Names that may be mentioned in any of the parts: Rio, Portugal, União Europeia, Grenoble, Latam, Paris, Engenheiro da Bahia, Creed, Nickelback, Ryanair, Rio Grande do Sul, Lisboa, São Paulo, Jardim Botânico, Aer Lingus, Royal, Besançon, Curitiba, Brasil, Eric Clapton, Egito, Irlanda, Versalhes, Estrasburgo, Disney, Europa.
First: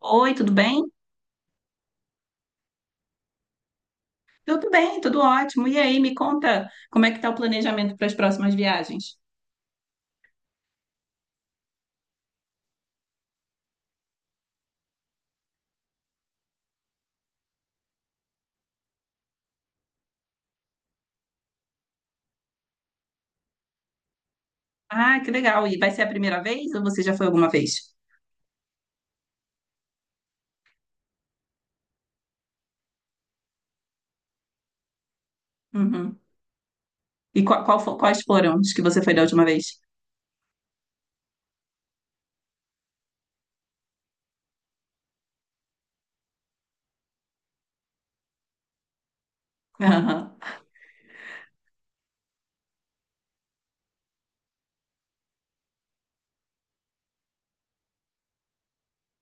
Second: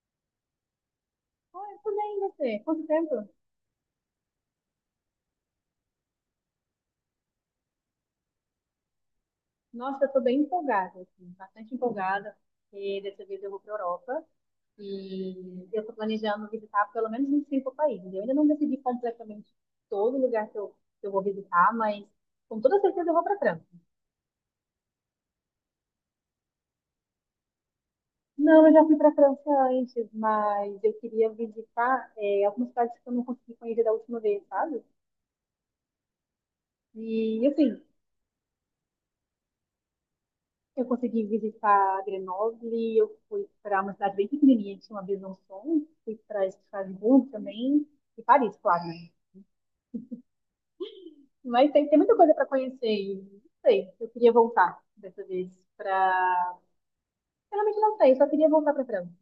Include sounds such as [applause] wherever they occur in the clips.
Oi, tudo bem? Oi, tudo bem, e você? Quanto tempo? Tudo bem, tudo ótimo. E aí, me conta como é que tá o planejamento para as próximas viagens? Nossa, eu tô bem empolgada, assim, bastante empolgada, porque dessa vez eu vou para Europa e eu tô planejando visitar pelo menos uns cinco países. Eu ainda não decidi completamente todo lugar que eu vou visitar, mas com toda certeza eu vou para França. Ah, que legal. E vai ser a primeira vez ou você já foi alguma vez? Não, eu já fui para França antes, mas eu queria visitar algumas cidades que eu não consegui conhecer da última vez, sabe? Uhum. E E assim, quais foram os que você foi da última vez? eu consegui visitar Grenoble, eu fui para uma cidade bem pequenininha que chama Besançon, fui para Estrasburgo também, e Paris, claro, né? [laughs] Aham. Mas tem muita coisa para conhecer, e não sei, eu queria voltar dessa vez para. Realmente não sei, eu só queria voltar para França.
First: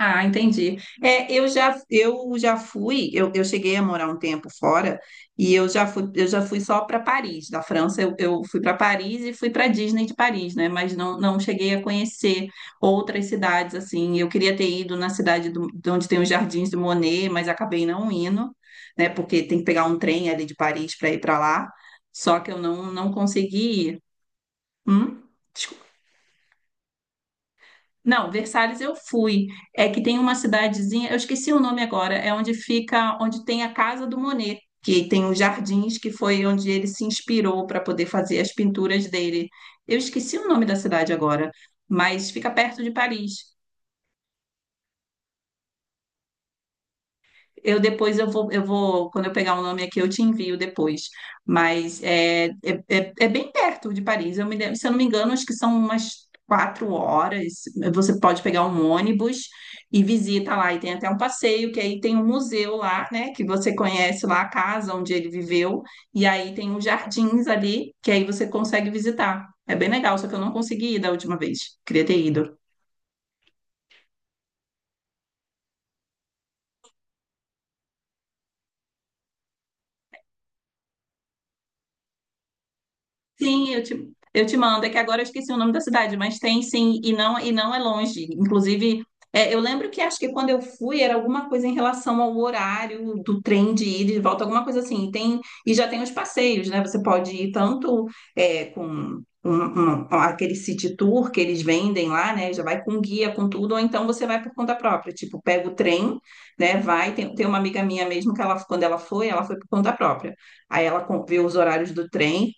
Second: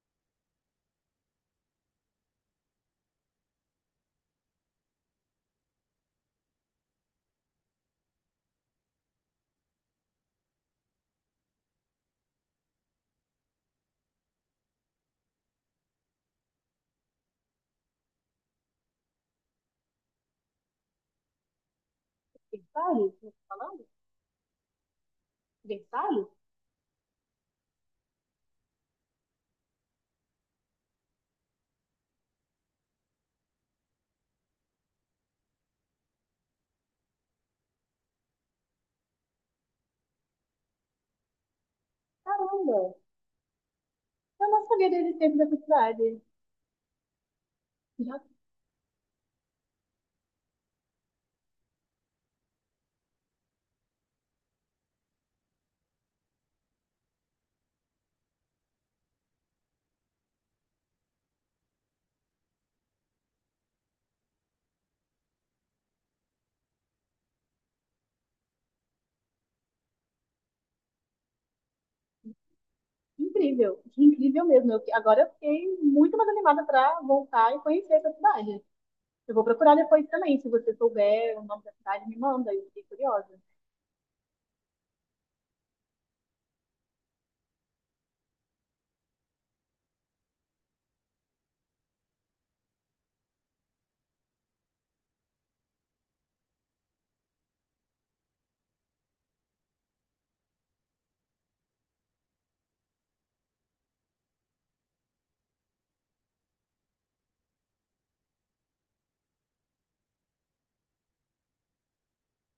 Ah, entendi. É, eu já fui, eu cheguei a morar um tempo fora e eu já fui só para Paris, da França. Eu fui para Paris e fui para Disney de Paris, né? Mas não cheguei a conhecer outras cidades assim. Eu queria ter ido na cidade de onde tem os Jardins do Monet, mas acabei não indo, né? Porque tem que pegar um trem ali de Paris para ir para lá. Só que eu Versalhes, não como você tá falando? consegui ir. Hum? Versalhes? Não, Versalhes eu fui. É que tem uma cidadezinha, eu esqueci o nome agora, é onde fica, onde tem a casa do Monet, que tem os jardins, que foi onde ele se inspirou para poder fazer as pinturas dele. Eu esqueci o nome da cidade agora, mas fica Caramba! perto de Paris. Eu não sabia da existência dessa cidade. Eu Já, depois eu vou, Quando eu pegar o nome aqui, eu te envio depois. Mas é bem perto de Paris. Se eu não me engano, acho que são umas 4 horas. Você pode pegar um ônibus e visita lá. E tem até um passeio, que aí tem um museu lá, né? Que você conhece lá a casa onde ele viveu. E aí tem uns jardins ali, que aí você consegue visitar. É bem legal, só que eu não consegui ir da última vez. Queria ter ido. incrível, incrível mesmo. Agora eu fiquei muito mais animada para voltar e conhecer essa cidade. Eu vou procurar depois também, se você souber o nome da cidade, me manda, eu fiquei curiosa. Sim, eu te mando. É que agora eu esqueci o nome da cidade, mas tem sim, e não, é longe. Inclusive, eu lembro que acho que quando eu fui era alguma coisa em relação ao horário do trem de ida e de volta, alguma coisa assim. E já tem os passeios, né? Você pode ir tanto com aquele city tour que eles vendem lá, né? Já vai com guia, com tudo, ou então você vai por conta própria. Tipo, pega o trem, né? Vai. Tem uma amiga minha mesmo que ela, quando ela foi por conta própria. Aí ela vê os horários do trem.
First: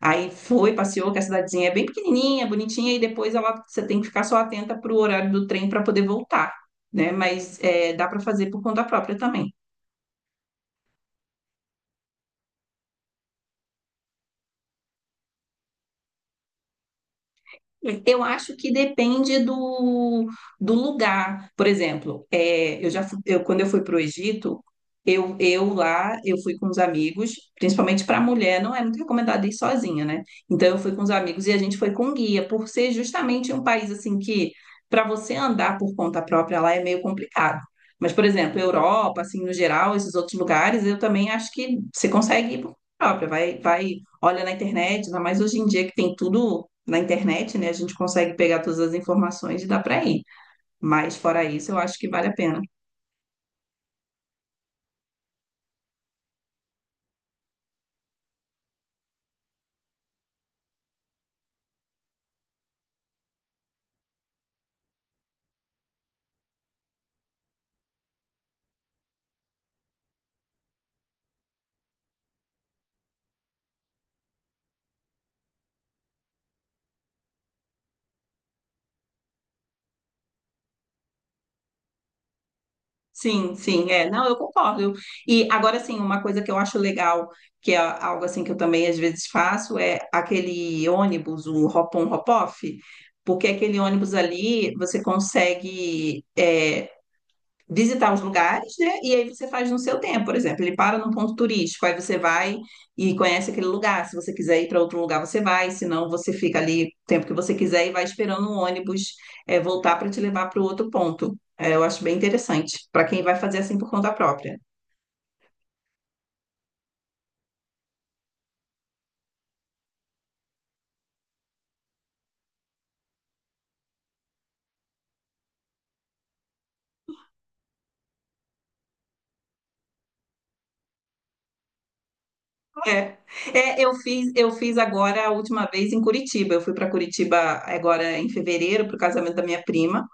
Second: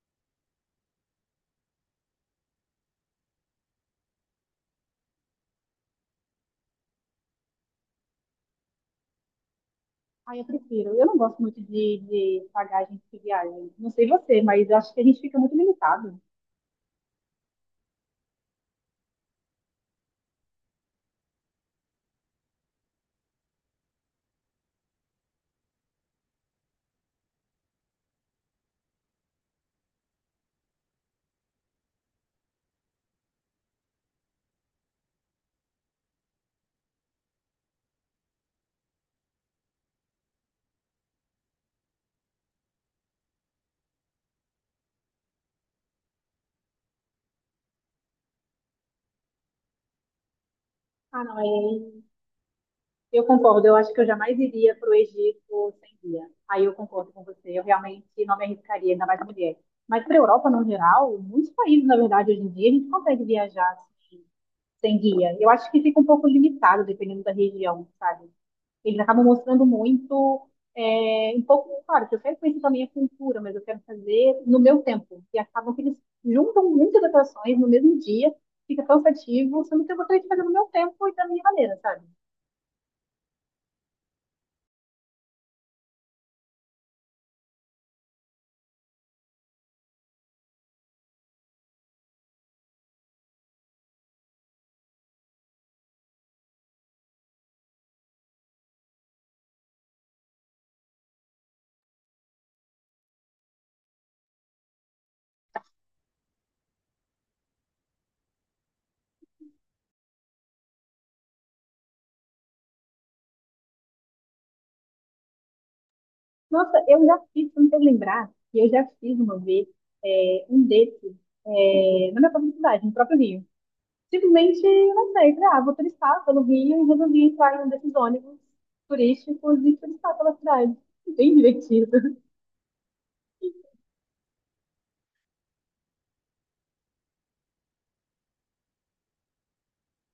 Aí foi, passeou, que a cidadezinha é bem pequenininha, bonitinha, e depois ela, você tem que ficar só atenta para o horário do trem para poder voltar, né? Mas é, dá para fazer por conta própria também. Ah, eu prefiro. Eu não gosto muito de pagar a gente que viaja. Não sei você, mas eu acho que a gente fica muito limitado. Eu acho que depende do lugar. Por exemplo, é, eu já fu- eu, quando eu fui para o Egito, eu lá eu fui com os amigos, principalmente para mulher, não é muito recomendado ir sozinha, né? Então eu fui com os amigos e a gente foi com guia, por ser justamente um país assim que para você andar por conta própria lá é meio complicado. Mas, por exemplo, Europa, assim, no geral, esses outros lugares, eu também acho que você consegue ir por conta própria, vai, vai, olha na internet, ainda mais hoje em dia que tem tudo na internet, né? A gente consegue pegar todas as informações e dá para ir. Mas Ah, não, fora isso, eu é... acho que vale a pena. eu concordo. Eu acho que eu jamais iria para o Egito sem guia. Aí eu concordo com você. Eu realmente não me arriscaria, ainda mais mulher. Mas para a Europa, no geral, muitos países, na verdade, hoje em dia, a gente consegue viajar assim, sem guia. Eu acho que fica um pouco limitado, dependendo da região, sabe? Eles acabam mostrando muito, um pouco, claro, que eu quero conhecer também a cultura, mas eu quero fazer no meu tempo. E acabam que eles juntam muitas atrações no mesmo dia, fica cansativo, sendo que eu gostaria de fazer no meu tempo e da minha maneira, sabe? Sim, sim, é. Não, eu concordo. E agora sim, uma coisa que eu acho legal, que é algo assim que eu também às vezes faço, é aquele ônibus, o hop-on, hop-off, porque aquele ônibus ali você consegue visitar os lugares, né? E aí você faz no seu tempo, por exemplo, ele para num ponto turístico, aí você vai e conhece aquele lugar. Se você quiser ir para outro lugar, você vai, se não, você fica ali o tempo que você quiser e vai esperando um ônibus voltar para te levar para o outro ponto. É, eu acho bem interessante para quem vai fazer assim por conta própria. Nossa, eu já fiz, se não quero lembrar, que eu já fiz uma vez um desses na minha própria cidade, no próprio Rio. Simplesmente, eu não sei, falei, ah, vou turistar pelo Rio e resolvi entrar em um desses ônibus turísticos e turistar pela cidade. Bem divertido. É, eu fiz agora a última vez em Curitiba. Eu fui para Curitiba agora em fevereiro para o casamento da minha prima.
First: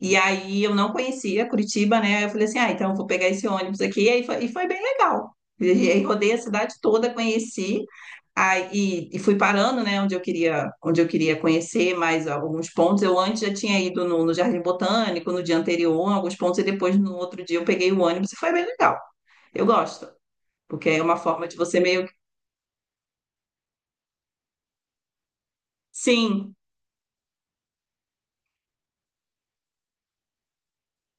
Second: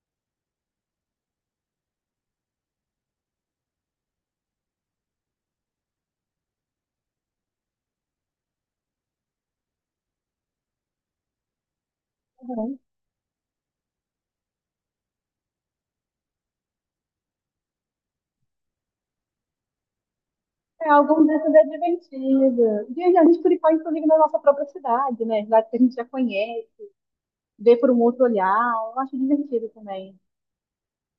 E aí eu não conhecia Curitiba, né? Eu falei assim, ah, então eu vou pegar esse ônibus aqui. E aí foi, e foi bem legal. E aí rodei a cidade toda, conheci, aí, e fui parando, né, onde eu queria conhecer mais alguns [laughs] pontos. Eu antes já tinha ido no Jardim Botânico no dia anterior, em alguns pontos, e depois no outro dia eu peguei o ônibus e foi bem legal. Eu gosto, É, porque é uma alguns forma desses de é você meio que. divertido. E a gente clicar, inclusive, na nossa própria cidade, né? Cidade que a gente já Sim. conhece, ver por um outro olhar. Eu acho divertido também.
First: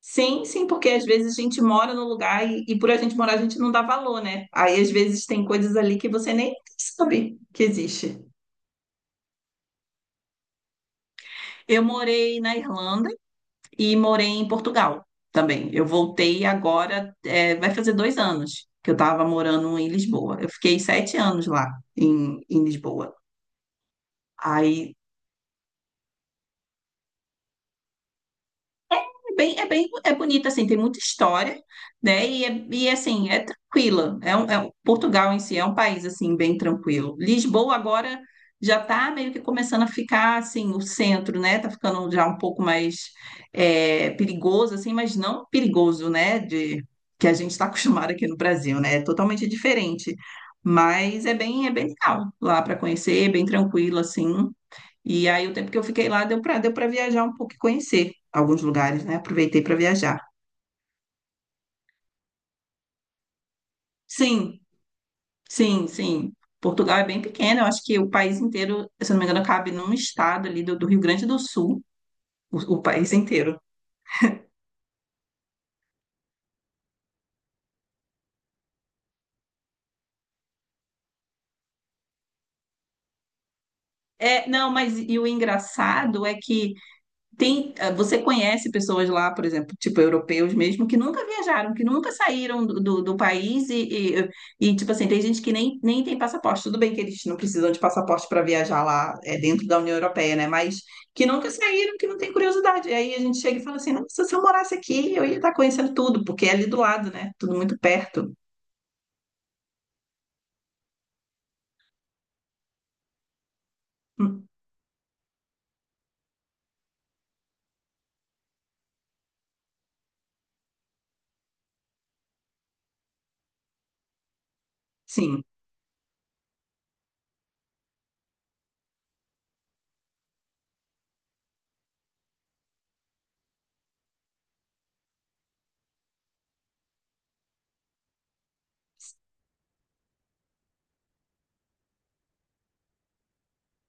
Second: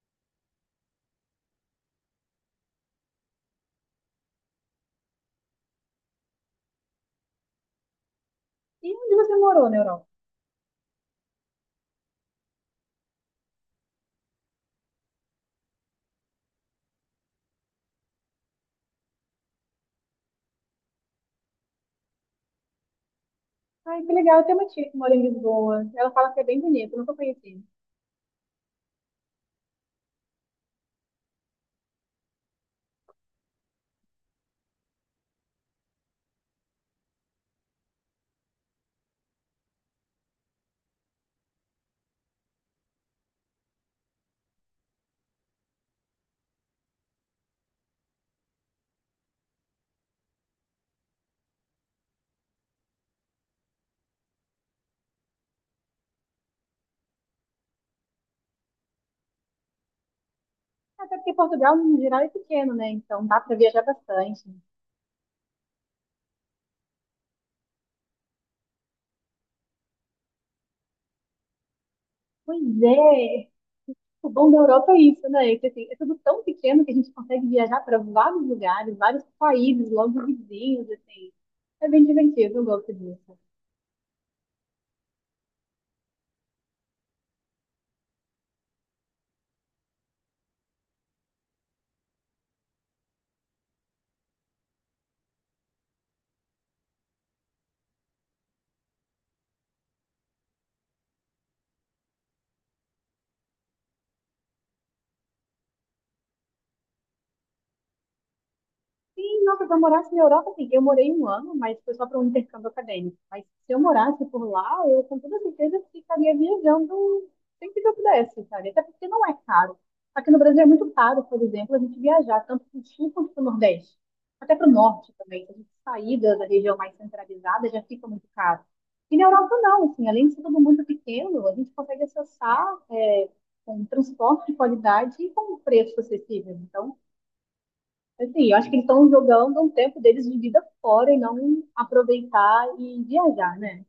Sim, sim, porque às vezes a gente mora no lugar e por a gente morar a gente não dá valor, né? Aí às vezes tem coisas ali que você nem sabe que existe. E onde você morou na Europa? Eu morei na Irlanda e morei em Portugal também. Eu voltei agora, vai fazer 2 anos que eu estava morando em Lisboa. Eu fiquei 7 anos lá em Lisboa. Ai, que legal. Eu tenho uma tia que Aí mora em Lisboa. Ela fala que é bem bonito, eu nunca conheci. É bonita, assim, tem muita história, né? E assim, é tranquila. Portugal em si é um país, assim, bem tranquilo. Lisboa agora já está meio que começando a ficar, assim, o centro, né? Tá ficando já um pouco mais perigoso, assim, mas não perigoso, né? Que a gente está acostumado aqui no Brasil, né? É totalmente diferente. Mas é bem legal lá para conhecer, bem tranquilo, assim. E aí o tempo que eu fiquei lá deu para viajar um pouco e conhecer alguns lugares, né? Aproveitei para viajar. Até porque Portugal, no geral, é pequeno, né? Então dá para viajar bastante. Sim, sim, sim. Portugal é bem pequeno, eu acho que o país inteiro, se eu não me engano, cabe num estado ali do Rio Grande do Sul, o, Pois o país é. inteiro. O bom da Europa é isso, né? Que, assim, é tudo tão pequeno que a gente consegue viajar para vários lugares, vários países, logo vizinhos, assim. É bem divertido, eu gosto disso. É, não, mas e o engraçado é que. Você conhece pessoas lá, por exemplo, tipo europeus mesmo, que nunca viajaram, que nunca saíram do país tipo assim, tem gente que nem tem passaporte. Tudo bem que eles não precisam de passaporte para viajar lá, dentro da União Europeia, né? Mas que nunca saíram, que não tem curiosidade. E aí a gente chega e fala assim: nossa, se eu morasse aqui, eu ia estar conhecendo tudo, porque é ali do lado, né? Tudo muito perto. Sim, nossa, se eu morasse na Europa, sim. Eu morei um ano, mas foi só para um intercâmbio acadêmico. Mas se eu morasse por Hum. lá, eu com toda certeza ficaria viajando sempre que eu pudesse, sabe? Até porque não é caro. Aqui no Brasil é muito caro, por exemplo, a gente viajar tanto para o sul quanto para o nordeste. Até para o norte Sim. também. Se a gente sair da região mais centralizada, já fica muito caro. E na Europa não, assim, além de ser tudo muito pequeno, a gente consegue acessar com transporte de qualidade e com preço acessível. Então, assim, eu acho que eles estão jogando um tempo deles de vida fora e não aproveitar e viajar, né?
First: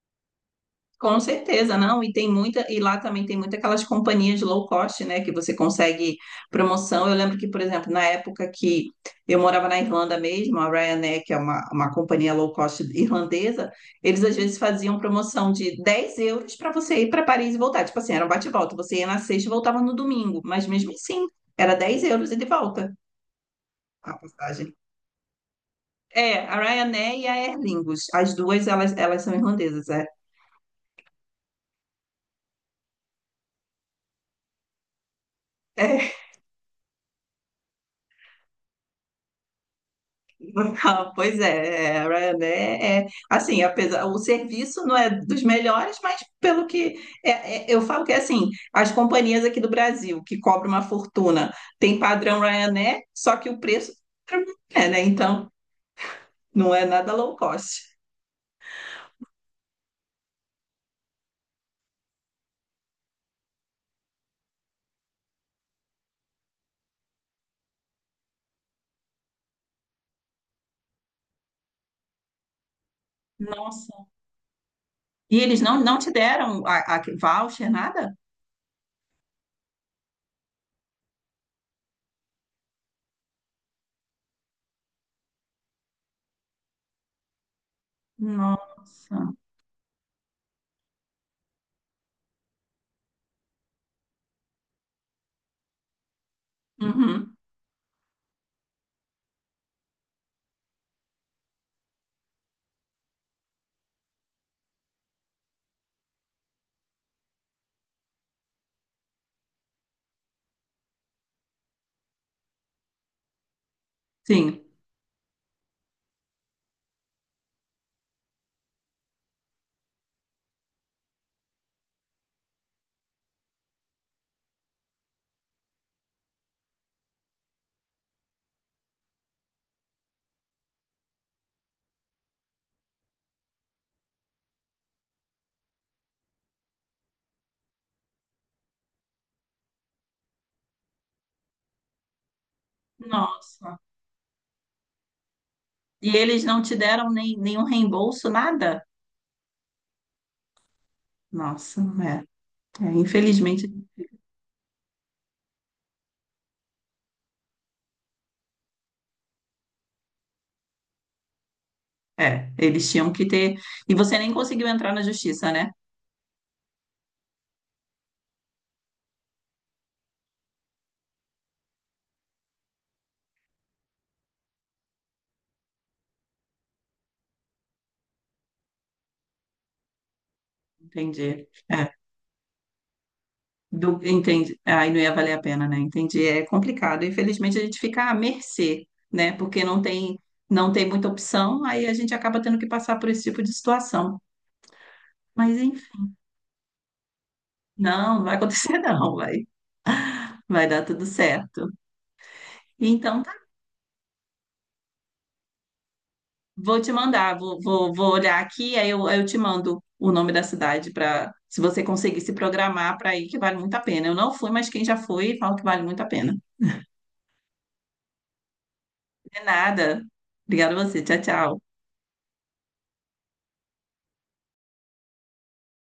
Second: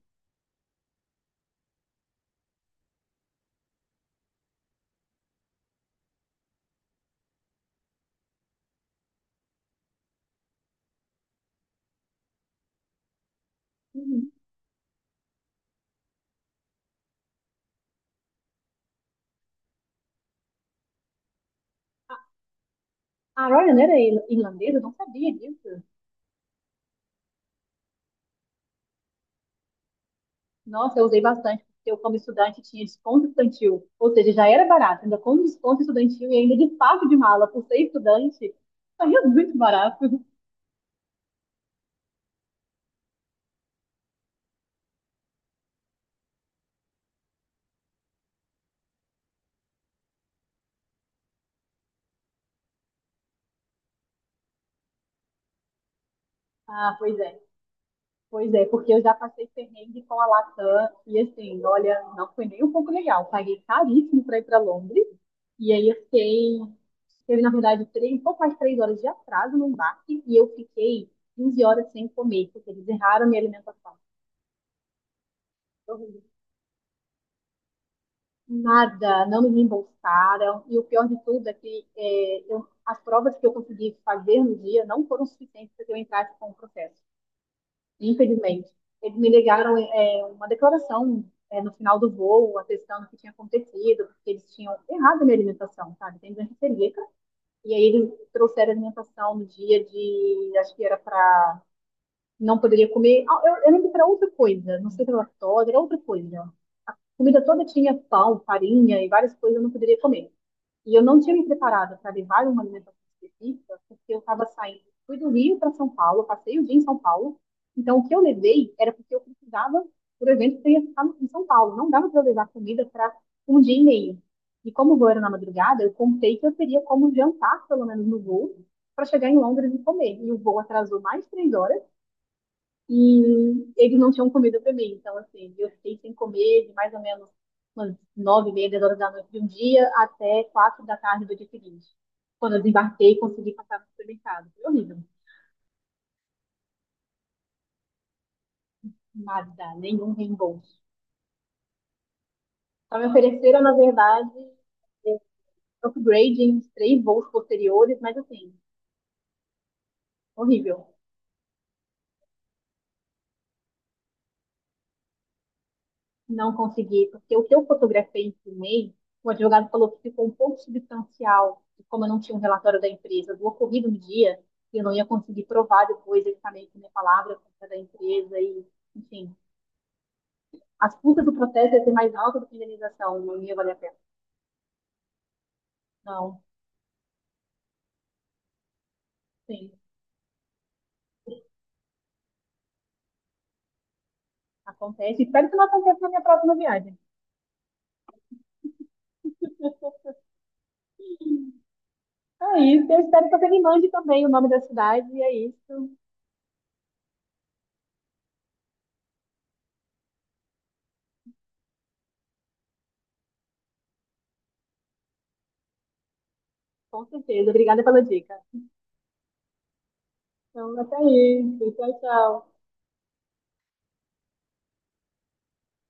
Com certeza, não. E lá também tem muitas aquelas companhias low cost, né? Que você consegue promoção. Eu lembro que, por exemplo, na época que eu morava na Irlanda mesmo, a Ryanair, que é uma companhia low cost irlandesa, eles Uhum. às vezes faziam promoção de 10 euros para você ir para Paris e voltar. Tipo assim, era um bate-volta. Você ia na sexta e voltava no domingo. Mas mesmo assim, era 10 euros e de volta A Royal era a passagem. irlandesa, eu não sabia disso. É, a Ryanair e a Aer Lingus. As duas, elas são irlandesas, é. Nossa, eu usei bastante, porque eu, como estudante, tinha desconto estudantil. Ou seja, já era barato, ainda com desconto [laughs] estudantil e ainda de fato de mala, por ser estudante, saía muito barato. [laughs] Ah, Pois é, a Ryanair é, assim, apesar, o serviço não é dos melhores, mas pelo que é, eu falo que é assim, as companhias aqui do Brasil que cobram uma fortuna tem padrão Ryanair, só que o preço é, né? Então não é Ah, nada pois low é. cost. Pois é, porque eu já passei perrengue com a Latam e assim, olha, não foi nem um pouco legal. Paguei caríssimo para ir para Londres e aí eu fiquei, teve na verdade três, um pouco mais de três horas de atraso no embarque e eu fiquei 15 horas sem comer, porque eles erraram minha alimentação. Nossa. E eles não te Horrível. deram a voucher, nada? Nada, não me reembolsaram e o pior de tudo é que as provas que eu consegui fazer no dia não foram suficientes para que eu entrasse com o processo. Infelizmente. Eles Nossa. me ligaram uma declaração no final do voo, atestando o que tinha acontecido, porque eles tinham errado a minha alimentação, sabe? Tem doença celíaca. Uhum, E aí eles trouxeram alimentação no dia de. Acho que era para. Não poderia comer. Eu lembro que era outra coisa, não sei se era lactose, era outra coisa. Comida toda tinha pão, farinha e várias coisas eu não poderia comer. E eu não tinha me preparado para levar uma alimentação específica, porque eu estava sim. saindo, fui do Rio para São Paulo, passei o dia em São Paulo. Então, o que eu levei era porque eu precisava, por exemplo, que eu ia ficar em São Paulo. Não dava para eu levar comida para um dia e meio. E como o voo era na madrugada, eu contei que eu teria como jantar, pelo menos no voo, para chegar em Londres e comer. E o voo atrasou mais três horas. E eles não tinham comida pra mim. Então, assim, eu fiquei sem comer de mais ou menos umas nove e meia, dez horas da noite de um dia até quatro da tarde do dia seguinte. Quando eu desembarquei, consegui passar Nossa. no supermercado. Foi horrível. E eles não te deram nem, nenhum reembolso, nada? Nada, nenhum reembolso. Nossa, Só me ofereceram, infelizmente. na verdade, eh, upgrade em três voos posteriores, mas assim, horrível. É, eles tinham que ter. E você nem conseguiu entrar na justiça, né? Não consegui, porque o que eu fotografei e filmei, o advogado falou que ficou um pouco substancial, e como eu não tinha um relatório da empresa do ocorrido no dia, eu não ia conseguir provar depois exatamente a minha palavra contra a da empresa e, enfim, as custas do Entendi. processo ia ser É, mais alta do que a indenização, não ia valer a pena. Entendi. Aí não ia valer a pena, né? Entendi. Não, É complicado. Infelizmente a gente fica à mercê, né? Porque sim, não tem muita opção, aí a gente acaba tendo que passar por esse tipo de situação. acontece. Espero que Mas não aconteça enfim, na minha próxima viagem. não, não vai acontecer, [laughs] não. Vai dar tudo certo. Então é isso, eu Então espero que você me mande também o nome da cidade, e é isso, vou te mandar, vou olhar aqui, aí eu te mando o nome da cidade para se você conseguir se programar para ir, que vale muito a pena. Eu não fui, mas quem já foi, fala que vale muito a pena. com certeza. Obrigada pela dica. De nada. Obrigada Então, a até você. Tchau, tchau. isso, tchau, tchau.